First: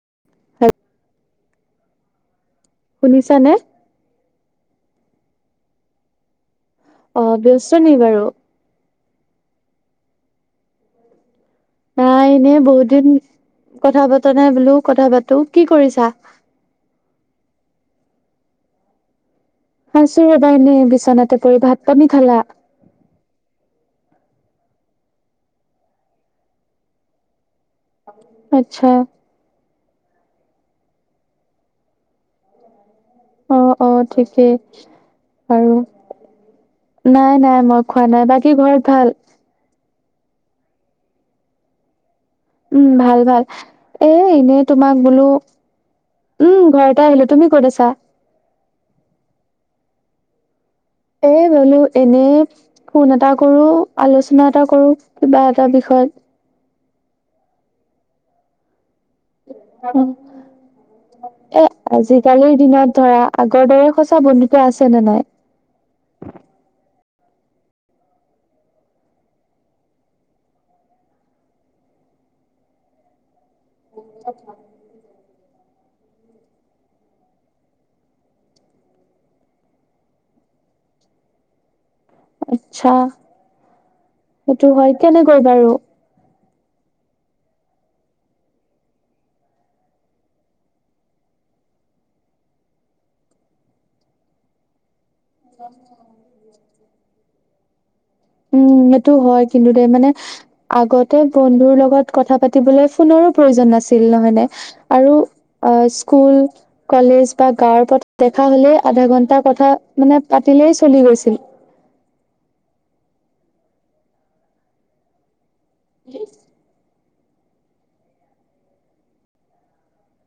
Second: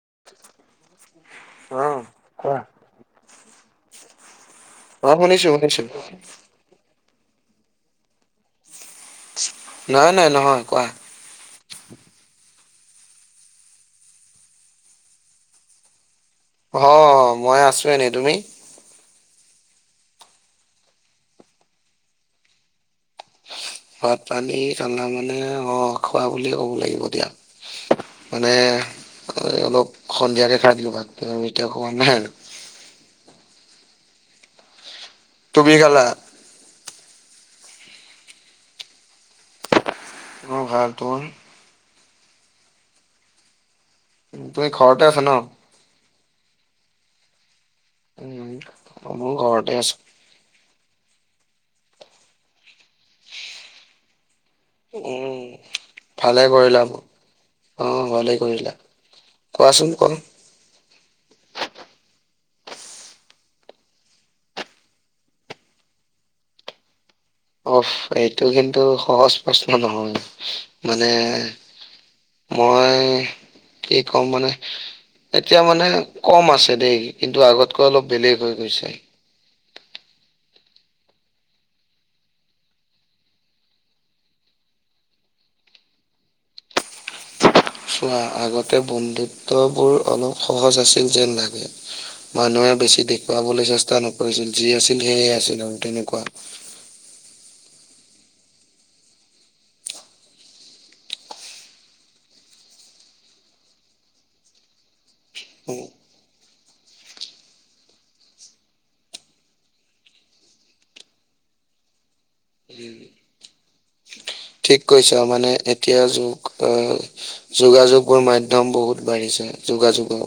[unintelligible] অ' কোৱা। শুনিছানে? অ' শুনিছো শুনিছো। অ' ব্যস্ত নি বাৰু? নাই নাই, নহয় কোৱা। নাই, এনেই বহুত দিন কথা পাতা নাই বোলো কথা পাতো। কি কৰিছা? অ' মই আছো এনেই। তুমি? আছো ৰবা এনেই বিচনাতে পৰি। ভাত-পানী খালা? ভাত-পানী [unintelligible] মানে অ, খোৱা বুলিয়ে ক'ব লাগিব দিয়া। মানে, আচ্ছা। অলপ সন্ধিয়াকে খাই দিলো ভাত এতিয়া খোৱা নাই আৰু। অ' অ' ঠিকেই বাৰু। তুমি খালা? নাই নাই, মই খোৱা নাই। বাকী ঘৰত ভাল? অ' ভাল। তোমাৰ? উম, ভাল ভাল। এ এনে তুমি তোমাক ঘৰতে আছা বোলো ন? উম, ঘৰ পৰাই আহিলো। তুমি ক'ত আছা? উম' মইয়ো ঘৰতে আছো। এ বোলো এনেই ফোন এটা কৰো, আলোচনা এটা কৰো, কিবা এটা বিষয়ত। ভালেই কৰিলা, অঁ ভালেই কৰিলা। কোৱাচোন উম। কোৱা এ আজিকালিৰ দিনত ধৰা আগৰ দৰে সচা বন্ধুত্ব আছে নে নাই? অ' এইটো কিন্তু সহজ প্ৰশ্ন নহয়। মানে মই কি কম মানে এতিয়া মানে কম আছে দেই। কিন্তু আগতকৈ অলপ বেলেগ হৈ গৈছে। আচ্ছা, সেইটো হয়। কেনেকৈ বাৰু। চোৱা আগতে বন্ধুত্ব বোৰ অলপ সহজ আছিল যেন লাগে। মানুহে বেছি দেখুৱাবলৈ চেষ্টা নকৰিছিল, যি আছিল সেয় আছিল আৰু তেনেকুৱা। উম' সেইটো হয় কিন্তু দে মানে। আগতে বন্ধুৰ লগত কথা পাতিবলৈ ফোনৰো প্ৰয়োজন নাছিল। নহয় নে? আৰু স্কুল, কলেজ বা গাঁৱৰ পৰা দেখা হলেই আধা ঘন্টা কথা মানে, পাতিলেই চলি গৈছিল। বি, ঠিক কৈছা মানে এতিয়া যু অ,। যোগাযোগৰ মাধ্যম বহুত বাঢ়িছে, যোগাযোগৰ।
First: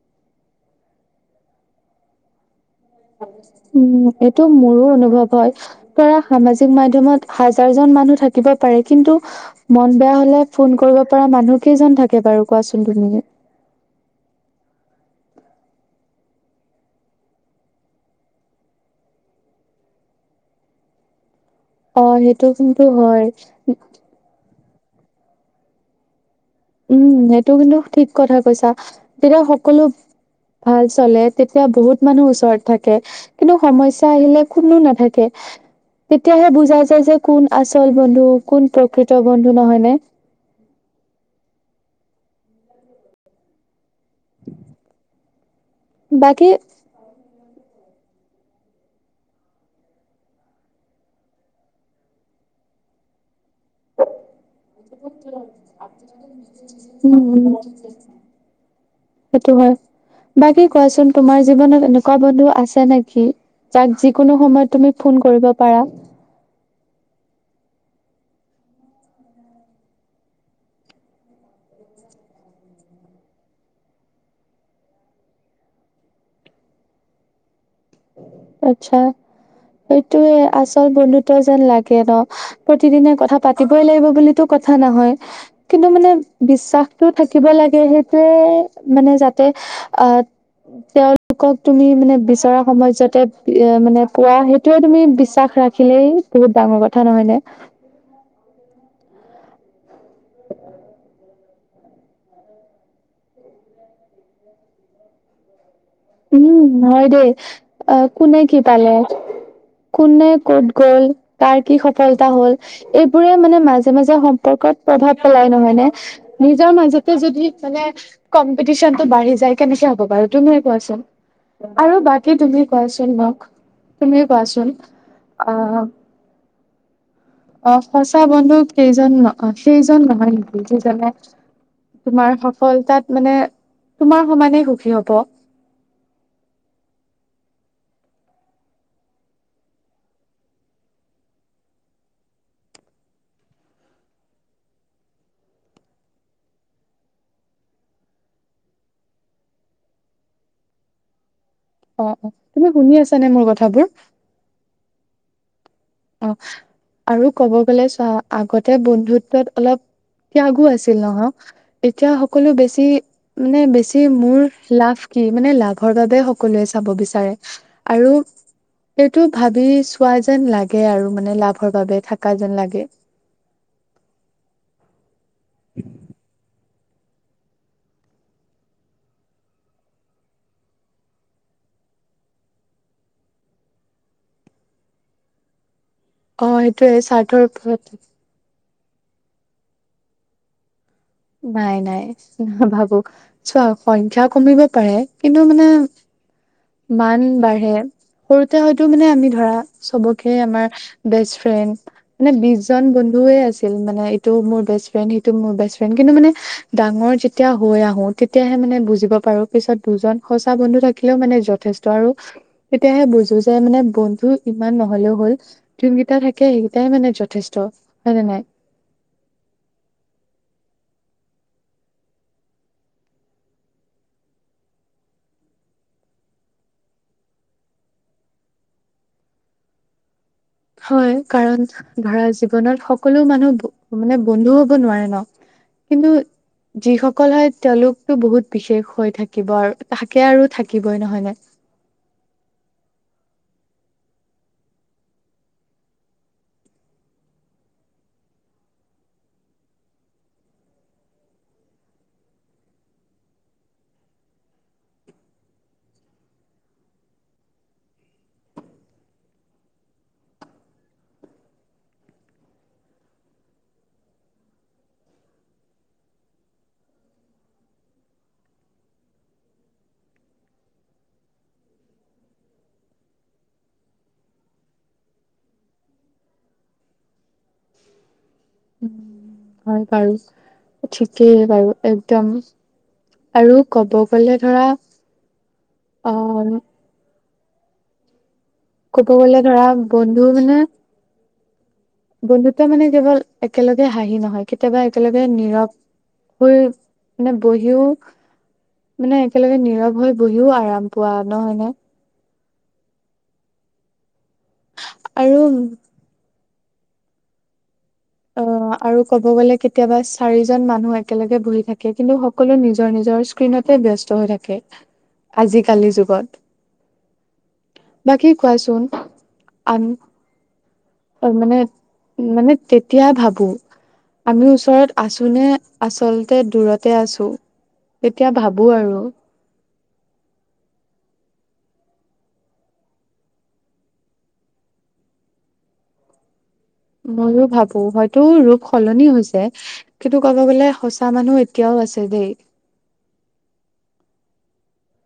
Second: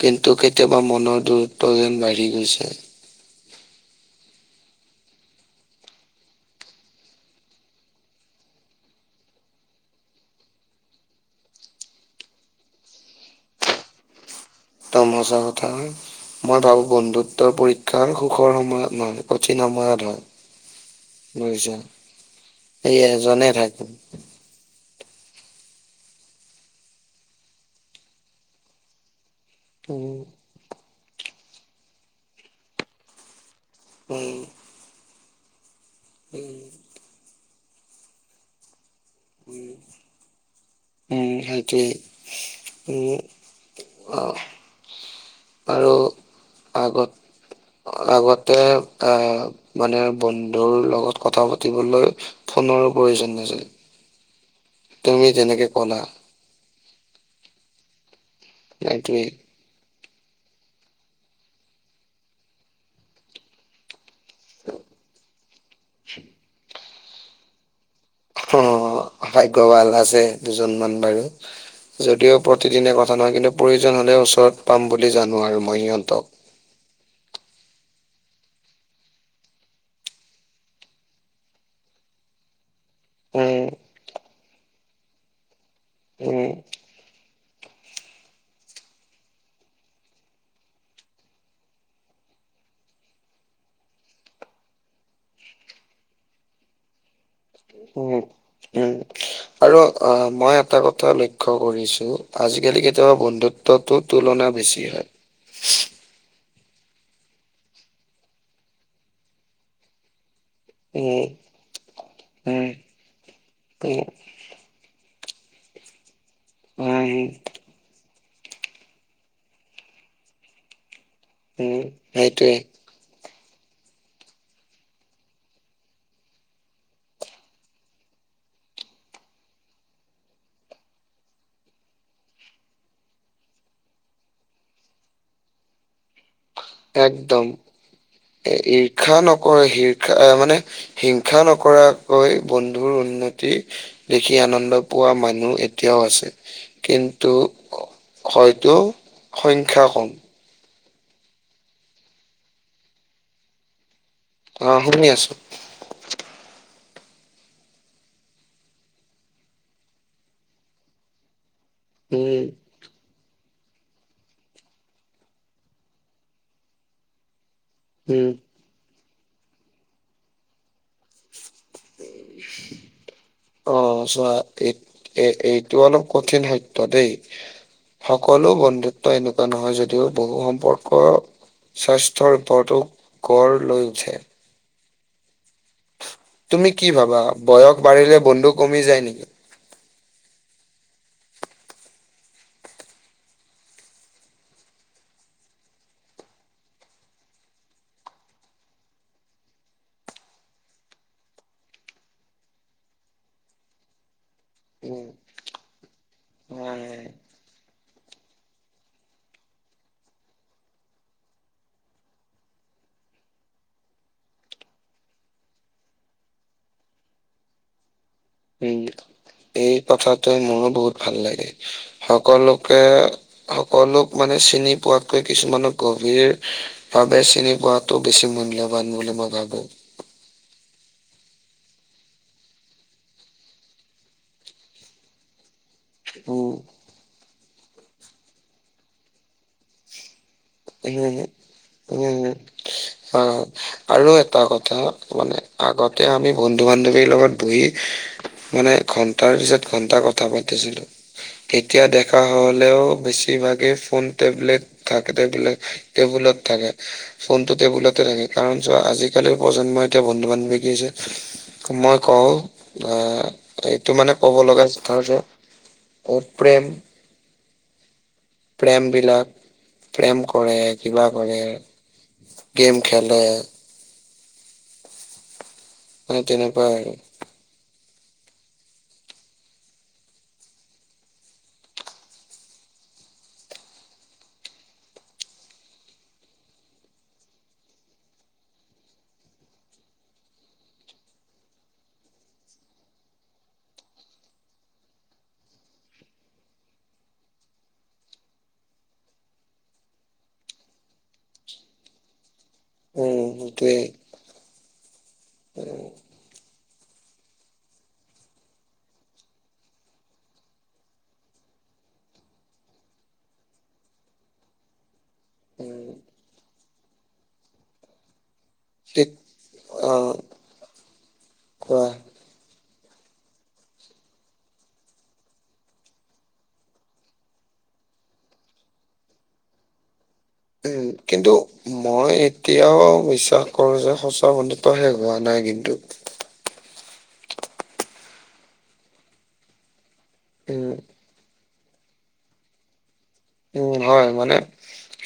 কিন্তু কেতিয়াবা মনৰ দূৰত্ব যেন বাঢ়ি গৈছে। উম, এইটো মোৰো অনুভৱ হয়। পৰা সামাজিক মাধ্য়মত হাজাৰ জন মানুহ থাকিব পাৰে। কিন্তু। মন বেয়া হলে ফোন কৰিব পৰা মানুহ কেইজন থাকে বাৰু কোৱাচোন তুমি? তমোচা কথা হয়। মই ভাবো বন্ধুত্বৰ পৰীক্ষা সুখৰ সময়ত নহয়, কঠিন সময়ত হয়। বুজিছা? অ সেইটো কিন্তু এই হয় এজনে থাকো। উম, সেইটো কিন্তু ঠিক কথা কৈছা। তেতিয়া সকলো উম। ভাল চলে, তেতিয়া বহুত মানুহ ওচৰত থাকে। কিন্তু সমস্যা আহিলে কোনো নাথাকে, তেতিয়াহে বুজা যায়, যে কোন। আচল বন্ধু, কোন প্ৰকৃত বন্ধু নহয়নে? উম' সেইটোৱেই উম' অ। আৰু বাকী আগত,। আগতে আহ, মানে বন্ধুৰ লগত কথা পাতিবলৈ। ফোনৰো প্ৰয়োজন নাইছিল। তুমি যেনেকে ক'লা। উম'। তাকেই। সেটো হয় বাকী কোৱাচোন তোমাৰ জীৱনত এনেকুৱা বন্ধু আছে নেকি? যাক যিকোনো সময়ত তুমি ফোন কৰিব পাৰা। হে। অ ভাগ্য ভাল আছে দুজনমান বাৰু। যদিও প্ৰতিদিনে কথা নহয় কিন্তু প্ৰয়োজন হ'লে ওচৰত পাম বুলি জানো আৰু মই সিহঁতক। আচ্ছা সেইটোৱে আচল বন্ধুত্ব যেন লাগে ন। প্ৰতিদিনে কথা উম পাতিবই লাগিব বুলিতো কথা নহয়। কিন্তু মানে উম বিশ্বাসতটো থাকিব লাগে সেইটোৱে মানে যাতে। অ তেওঁলোকক তুমি মানে বিচৰা। সময়ত যাতে মানে পোৱা সেইটোয়ে তুমি বিশ্বাস ৰাখিলেই বহুত ডাঙৰ কথা নহয়নে। উম। উম আৰু অ মই এটা কথা লক্ষ্য। লক্ষ্য কৰিছোঁ আজিকালি কেতিয়াবা বন্ধুত্বটো তুলনা বেছি হয়। উম হয় দেই কোনে কি পালে কোনে ক'ত। গ'ল উম, কাৰ। কি সফলতা হ'ল উম, এইবোৰে মানে মাজে উম, মাজে সম্পৰ্কত প্ৰভাৱ পেলাই নহয় নে। নিজৰ মাজতে উম, যদি মানে কম্পিটিশনতটো বাঢ়ি যায় কেনেকে হ'ব বাৰু তুমিএ। কোৱাচোন উম, আৰু বাকী সেইটোৱে তুমি। কোৱাচোন মোক তুমিএ কোৱাচোন অ। অ সঁচা বন্ধু কেইজন ন সেইজন নহয় নেকি যিজনে। তোমাৰ সফলতাত মানে তোমাৰ সমানেই সুখী হ'ব। একদম ঈৰ্ষা নকৰে হীৰ্ষা মানে। হিংসা নকৰাকৈ বন্ধুৰ উন্নতি। দেখি আনন্দ পোৱা মানুহ এতিয়াও আছে কিন্তু। হয়তো সংখ্যা কম। অ অ তুমি শুনি আছ নে মোৰ কথাবোৰ। অ শুনি আছো। অ আৰু ক'ব গলে চোৱা আগতে বন্ধুত্বত অলপ। ত্যাগো আছিল ন এতিয়া উম, সকলো বেছি মানে বেছি। মোৰ লাভ কি মানে লাভৰ বাবে সকলোৱে চাব বিচাৰে আৰু। উম, এইটো ভাবি চোৱা যেন লাগে আৰু মানে লাভৰ বাবে থাকা যেন লাগে। অ চোৱা এই এইটো অলপ কঠিন সত্য দেই। সকলো বন্ধুত্ব এনেকুৱা নহয় যদিও বহু সম্পৰ্কৰ। স্বাস্থ্যৰ ওপৰতো গঢ় লৈ উঠে। অ তুমি কি সেইটোয়ে ভাবা স্বাৰ্থৰ বয়স ওপৰত বাঢ়িলে বন্ধু কমি যায় নেকি? নাই নাই নাভাবোঁ। চোৱা সংখ্যা কমিব পাৰে কিন্তু মানে মান বাঢ়ে। সৰুতে হয়তো মানে আমি ধৰা চবকে আমাৰ বেষ্ট ফ্ৰেণ্ড। মানে বিশজন বন্ধুএ আছিল মানে ইটো মোৰ বেষ্ট উম, ফ্ৰেণ্ড সিটো মোৰ বেষ্ট। কিন্তু মানে নাই। ডাঙৰ যেতিয়া হৈ আহো তেতিয়াহে মানে বুজিব পাৰো পিছত। দুজন সঁচা বন্ধু থাকিলেও মানে যথেষ্ট আৰু। তেতিয়াহে বুজো যে মানে বন্ধু ইমান নহ'লেও হ'ল। যোনকেইটা থাকে সেইকেইটাই মানে যথেষ্ট হয়নে নাই। উম। এই কথাটোৱে মোৰো বহুত ভাল লাগে সকলোকে। সকলোক মানে চিনি পোৱাতকৈ কিছুমানক গভীৰ। ভাবে চিনি পোৱাাটো বেছি মূল্যবান বুলি মই ভাবো। হয় কাৰণ। ধৰা জীৱনত সকলো মানুহ মানে বন্ধু হব নোৱাৰে ন। কিন্তু উম, যিসকল হয় তেওঁলোকতটো বহুত বিশেষ হৈ থাকিব আৰু তাকে আৰু উম থাকিবই নহয় নে? উম অ', আৰু এটা কথা মানে আগতে আমি বন্ধু -বান্ধৱীৰ লগত বহি মানে ঘন্টাৰ পিছত ঘন্টা কথা পাতিছিলো এতিয়া দেখা হ'লেও বেছিভাগে ফোন টেবলেট টবিলাক টেবুলত থাকে। ফোনটো টেবুলতে থাকে কাৰণ চোৱা আজ কালিৰ প্ৰজন্মই এতিয়া বন্ধু বান্ধৱী কি হৈছে মই কওঁ অ এইটো মানে ক'ব লগা তাৰছত অত প্ৰেম প্ৰেমবিলাক প্ৰেম কৰে কিবা কৰে গেম খেলে অ', তেনেকুৱা আৰু। উম, হয় বাৰু ঠিকেই বাৰু একদম। আৰু ক'ব গ'লে ধৰা আ ক'ব গ'লে ধৰা বন্ধু মানে বন্ধুত্ব মানে কেৱল একেলগে হাঁহি নহয় কেতিয়াবা একেলগে নীৰৱ হৈ মানে বহিও মানে একেলগে নীৰৱ হৈ বহিও আৰাম পোৱা নহয় নে? উম, সেইটোৱে। আৰু [inaudible] আৰু ক'ব গ'লে কেতিয়াবা চাৰিজন মানুহ একেলগে বহি থাকে। কিন্তু সকলোৱে নিজৰ নিজৰ ণতে ব্যস্ত হৈ থাকে উম আজিকালি যুগত। বাকী কোৱাচোন ঠিক আন অ অ', মানে কোৱা মানে তেতিয়া ভাবো। আমি ওচৰত আছোনে আচলতে দূৰতে আছো। তেতিয়া ভাবো আৰু। উম, কিন্তু মই এতিয়াও বিশ্বাস কৰো যে সঁচা বন্ধুত্ব শেষ হোৱা নাই কিন্তু। ময়োও ভাবো হয়তো ৰূপ সলনি হৈছে। কিন্তু ক'ব উম, গ'লে সচ মানুহ এতিয়াও আছে দেই। উম, হয় মানে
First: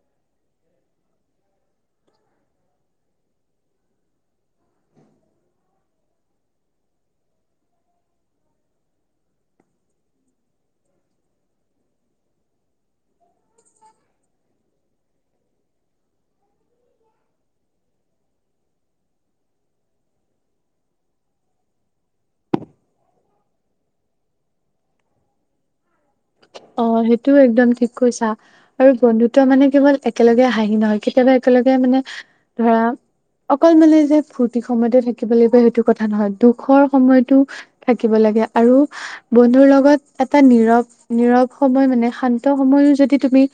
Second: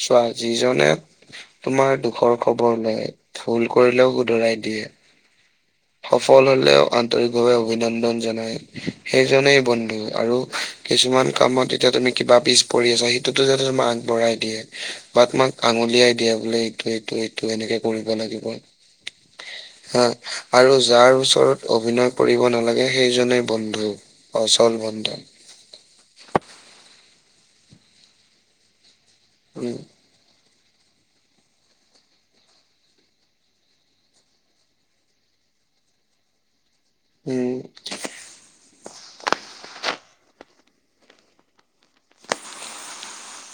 চোৱা যিজনে তোমাৰ দুখৰ খবৰ লয় ভুল কৰিলেও শুদ্ধৰাই দিয়ে। সফল হ'লেও আন্তৰিকভাৱে অভিনন্দন জনায়। সেইজনেই বন্ধু আৰু কিছুমান কামত এতিয়া তুমি কিবা পিছ পৰি আছা। সেইটোতো তোমাক আগবঢ়াই দিয়ে। বা তোমাক আঙুলিয়াই দিয়ে বোলে এইটো এইটো এইটো এনেকে কৰিব লাগিব। [inaudible] অ'। আৰু যাৰ ওচৰত অভিনয় কৰিব নালাগে সেইজনে বন্ধু আচল বন্ধু। অ', সেইটোও একদম ঠিক কৈছা আৰু বন্ধুত্ব মানে উম, কেৱল একেলগে হাঁহি নহয় কেতিয়াবা একেলগে মানে ধৰা অকল মানে যে ফূৰ্তি সময়তে থাকিব লাগিব সেইটো কথা নহয়। দুখৰ সময়টো উম। থাক থাকিব লাগে আৰু বন্ধুৰ লগত এটা নীৰৱ নীৰৱ সময় মানে শান্ত সময়ো যদি তুমি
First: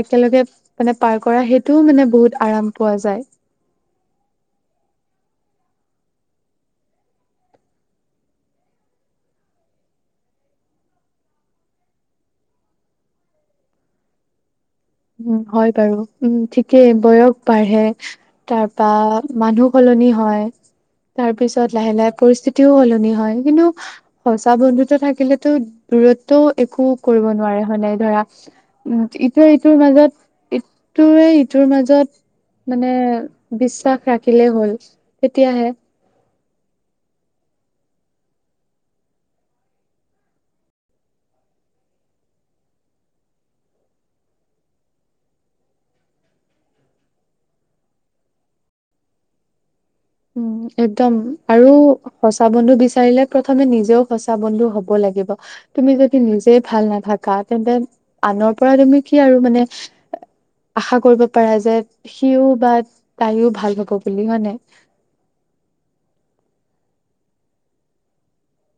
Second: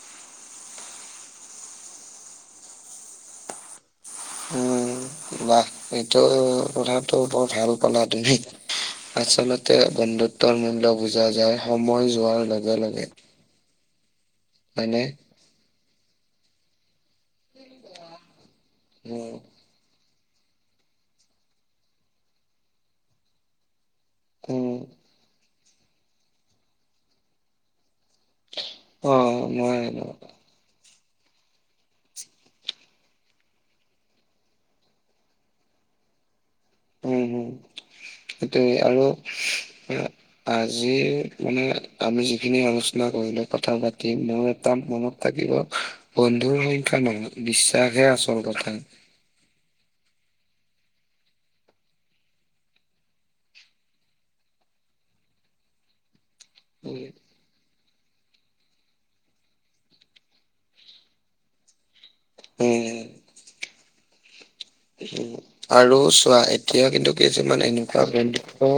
একেলগে মানে পাৰ কৰা সেইটোও মানে বহুত আৰাম পোৱা যায়। উম, বাহ এইটো কথাটো বৰ ভাল ক'লা তুমি। আচলতে বন্ধুত্বৰ মূল্য বুজা যায় সময় যোৱাৰ লগে লগে। হয়নে? উম, হয় বাৰু উম ঠিকেই বয়স বাঢ়ে তাৰপা উম, মানুহ সলনি হয় তাৰ পিছত লাহে লাহে পৰিস্থিতিও সলনি হয়। কিন্তু সঁচা উম, বন্ধুত্ব থাকিলেতো দূৰত্বও একো কৰিব নোৱাৰে হয় নাই ধৰা। উম, অ' ইটোৱে ইটোৰ মই মাজত ইটোৱে ইটোৰ মাজত মানে বিশ্বাস ৰাখিলেই হ'ল তেতিয়াহে। উম, হম, সেইটোয়ে আৰু আজি মানে আমি যিখিনি আলোচনা কৰিলো কথা পাতিম মোৰ এটা মনত থাকিব বন্ধুৰ সংখ্যা মানুহ বিশ্বাস হে আচল কথা। উম, একদম আৰু সঁচা বন্ধু বিচাৰিলে প্ৰথমে নিজেও সঁচা বন্ধু হব, লাগিব তুমি যদি নিজে উম, [unintelligible] আনৰ পৰা তুমি কি আৰু মানে আশা কৰিব পাৰা যে সিও বা উম, তাইও ভাল পাব বুলি হয় নে? আৰু চোৱা এতিয়া কিন্ত কিছুমানে এনেকুৱা বন্ধুত্ব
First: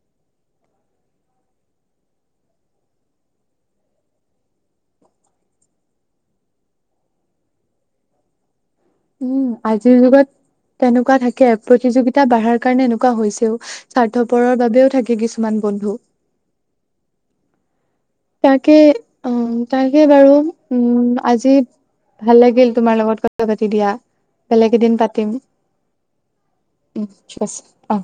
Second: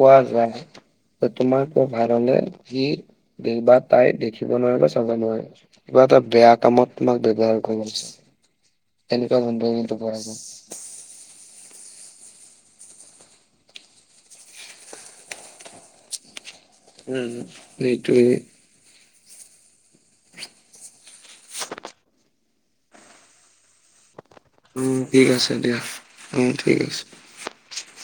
পোৱা যায়। তোমাক মই ভাল হলে সি দে বা তাই দেখিব নোৱাৰিব চাব নোৱাৰিব। কিবা এটা বেয়া কামত তোমাক ব্যৱহাৰ কৰিব এনেকুৱা উম বন্ধু কিন্তু আজিৰ পোৱা যুগত যায়। তেনেকুৱা থাকে, প্ৰতিযোগিতা বাঢ়াৰ কাৰণে এনেকুৱা হৈছেও। স্বাৰ্থপৰৰ বাবেও থাকে, কিছুমান বন্ধু। উম এইেইটো তাকে উ, তাকে বাৰু উম', আজি ভাল লাগিল তোমাৰ লগত কথা পাতি দিয়া। বেলেগ উ এদিন ঠিক পাতিম আছে দিয়া অ', ঠিক আছে। শ্বছ অ',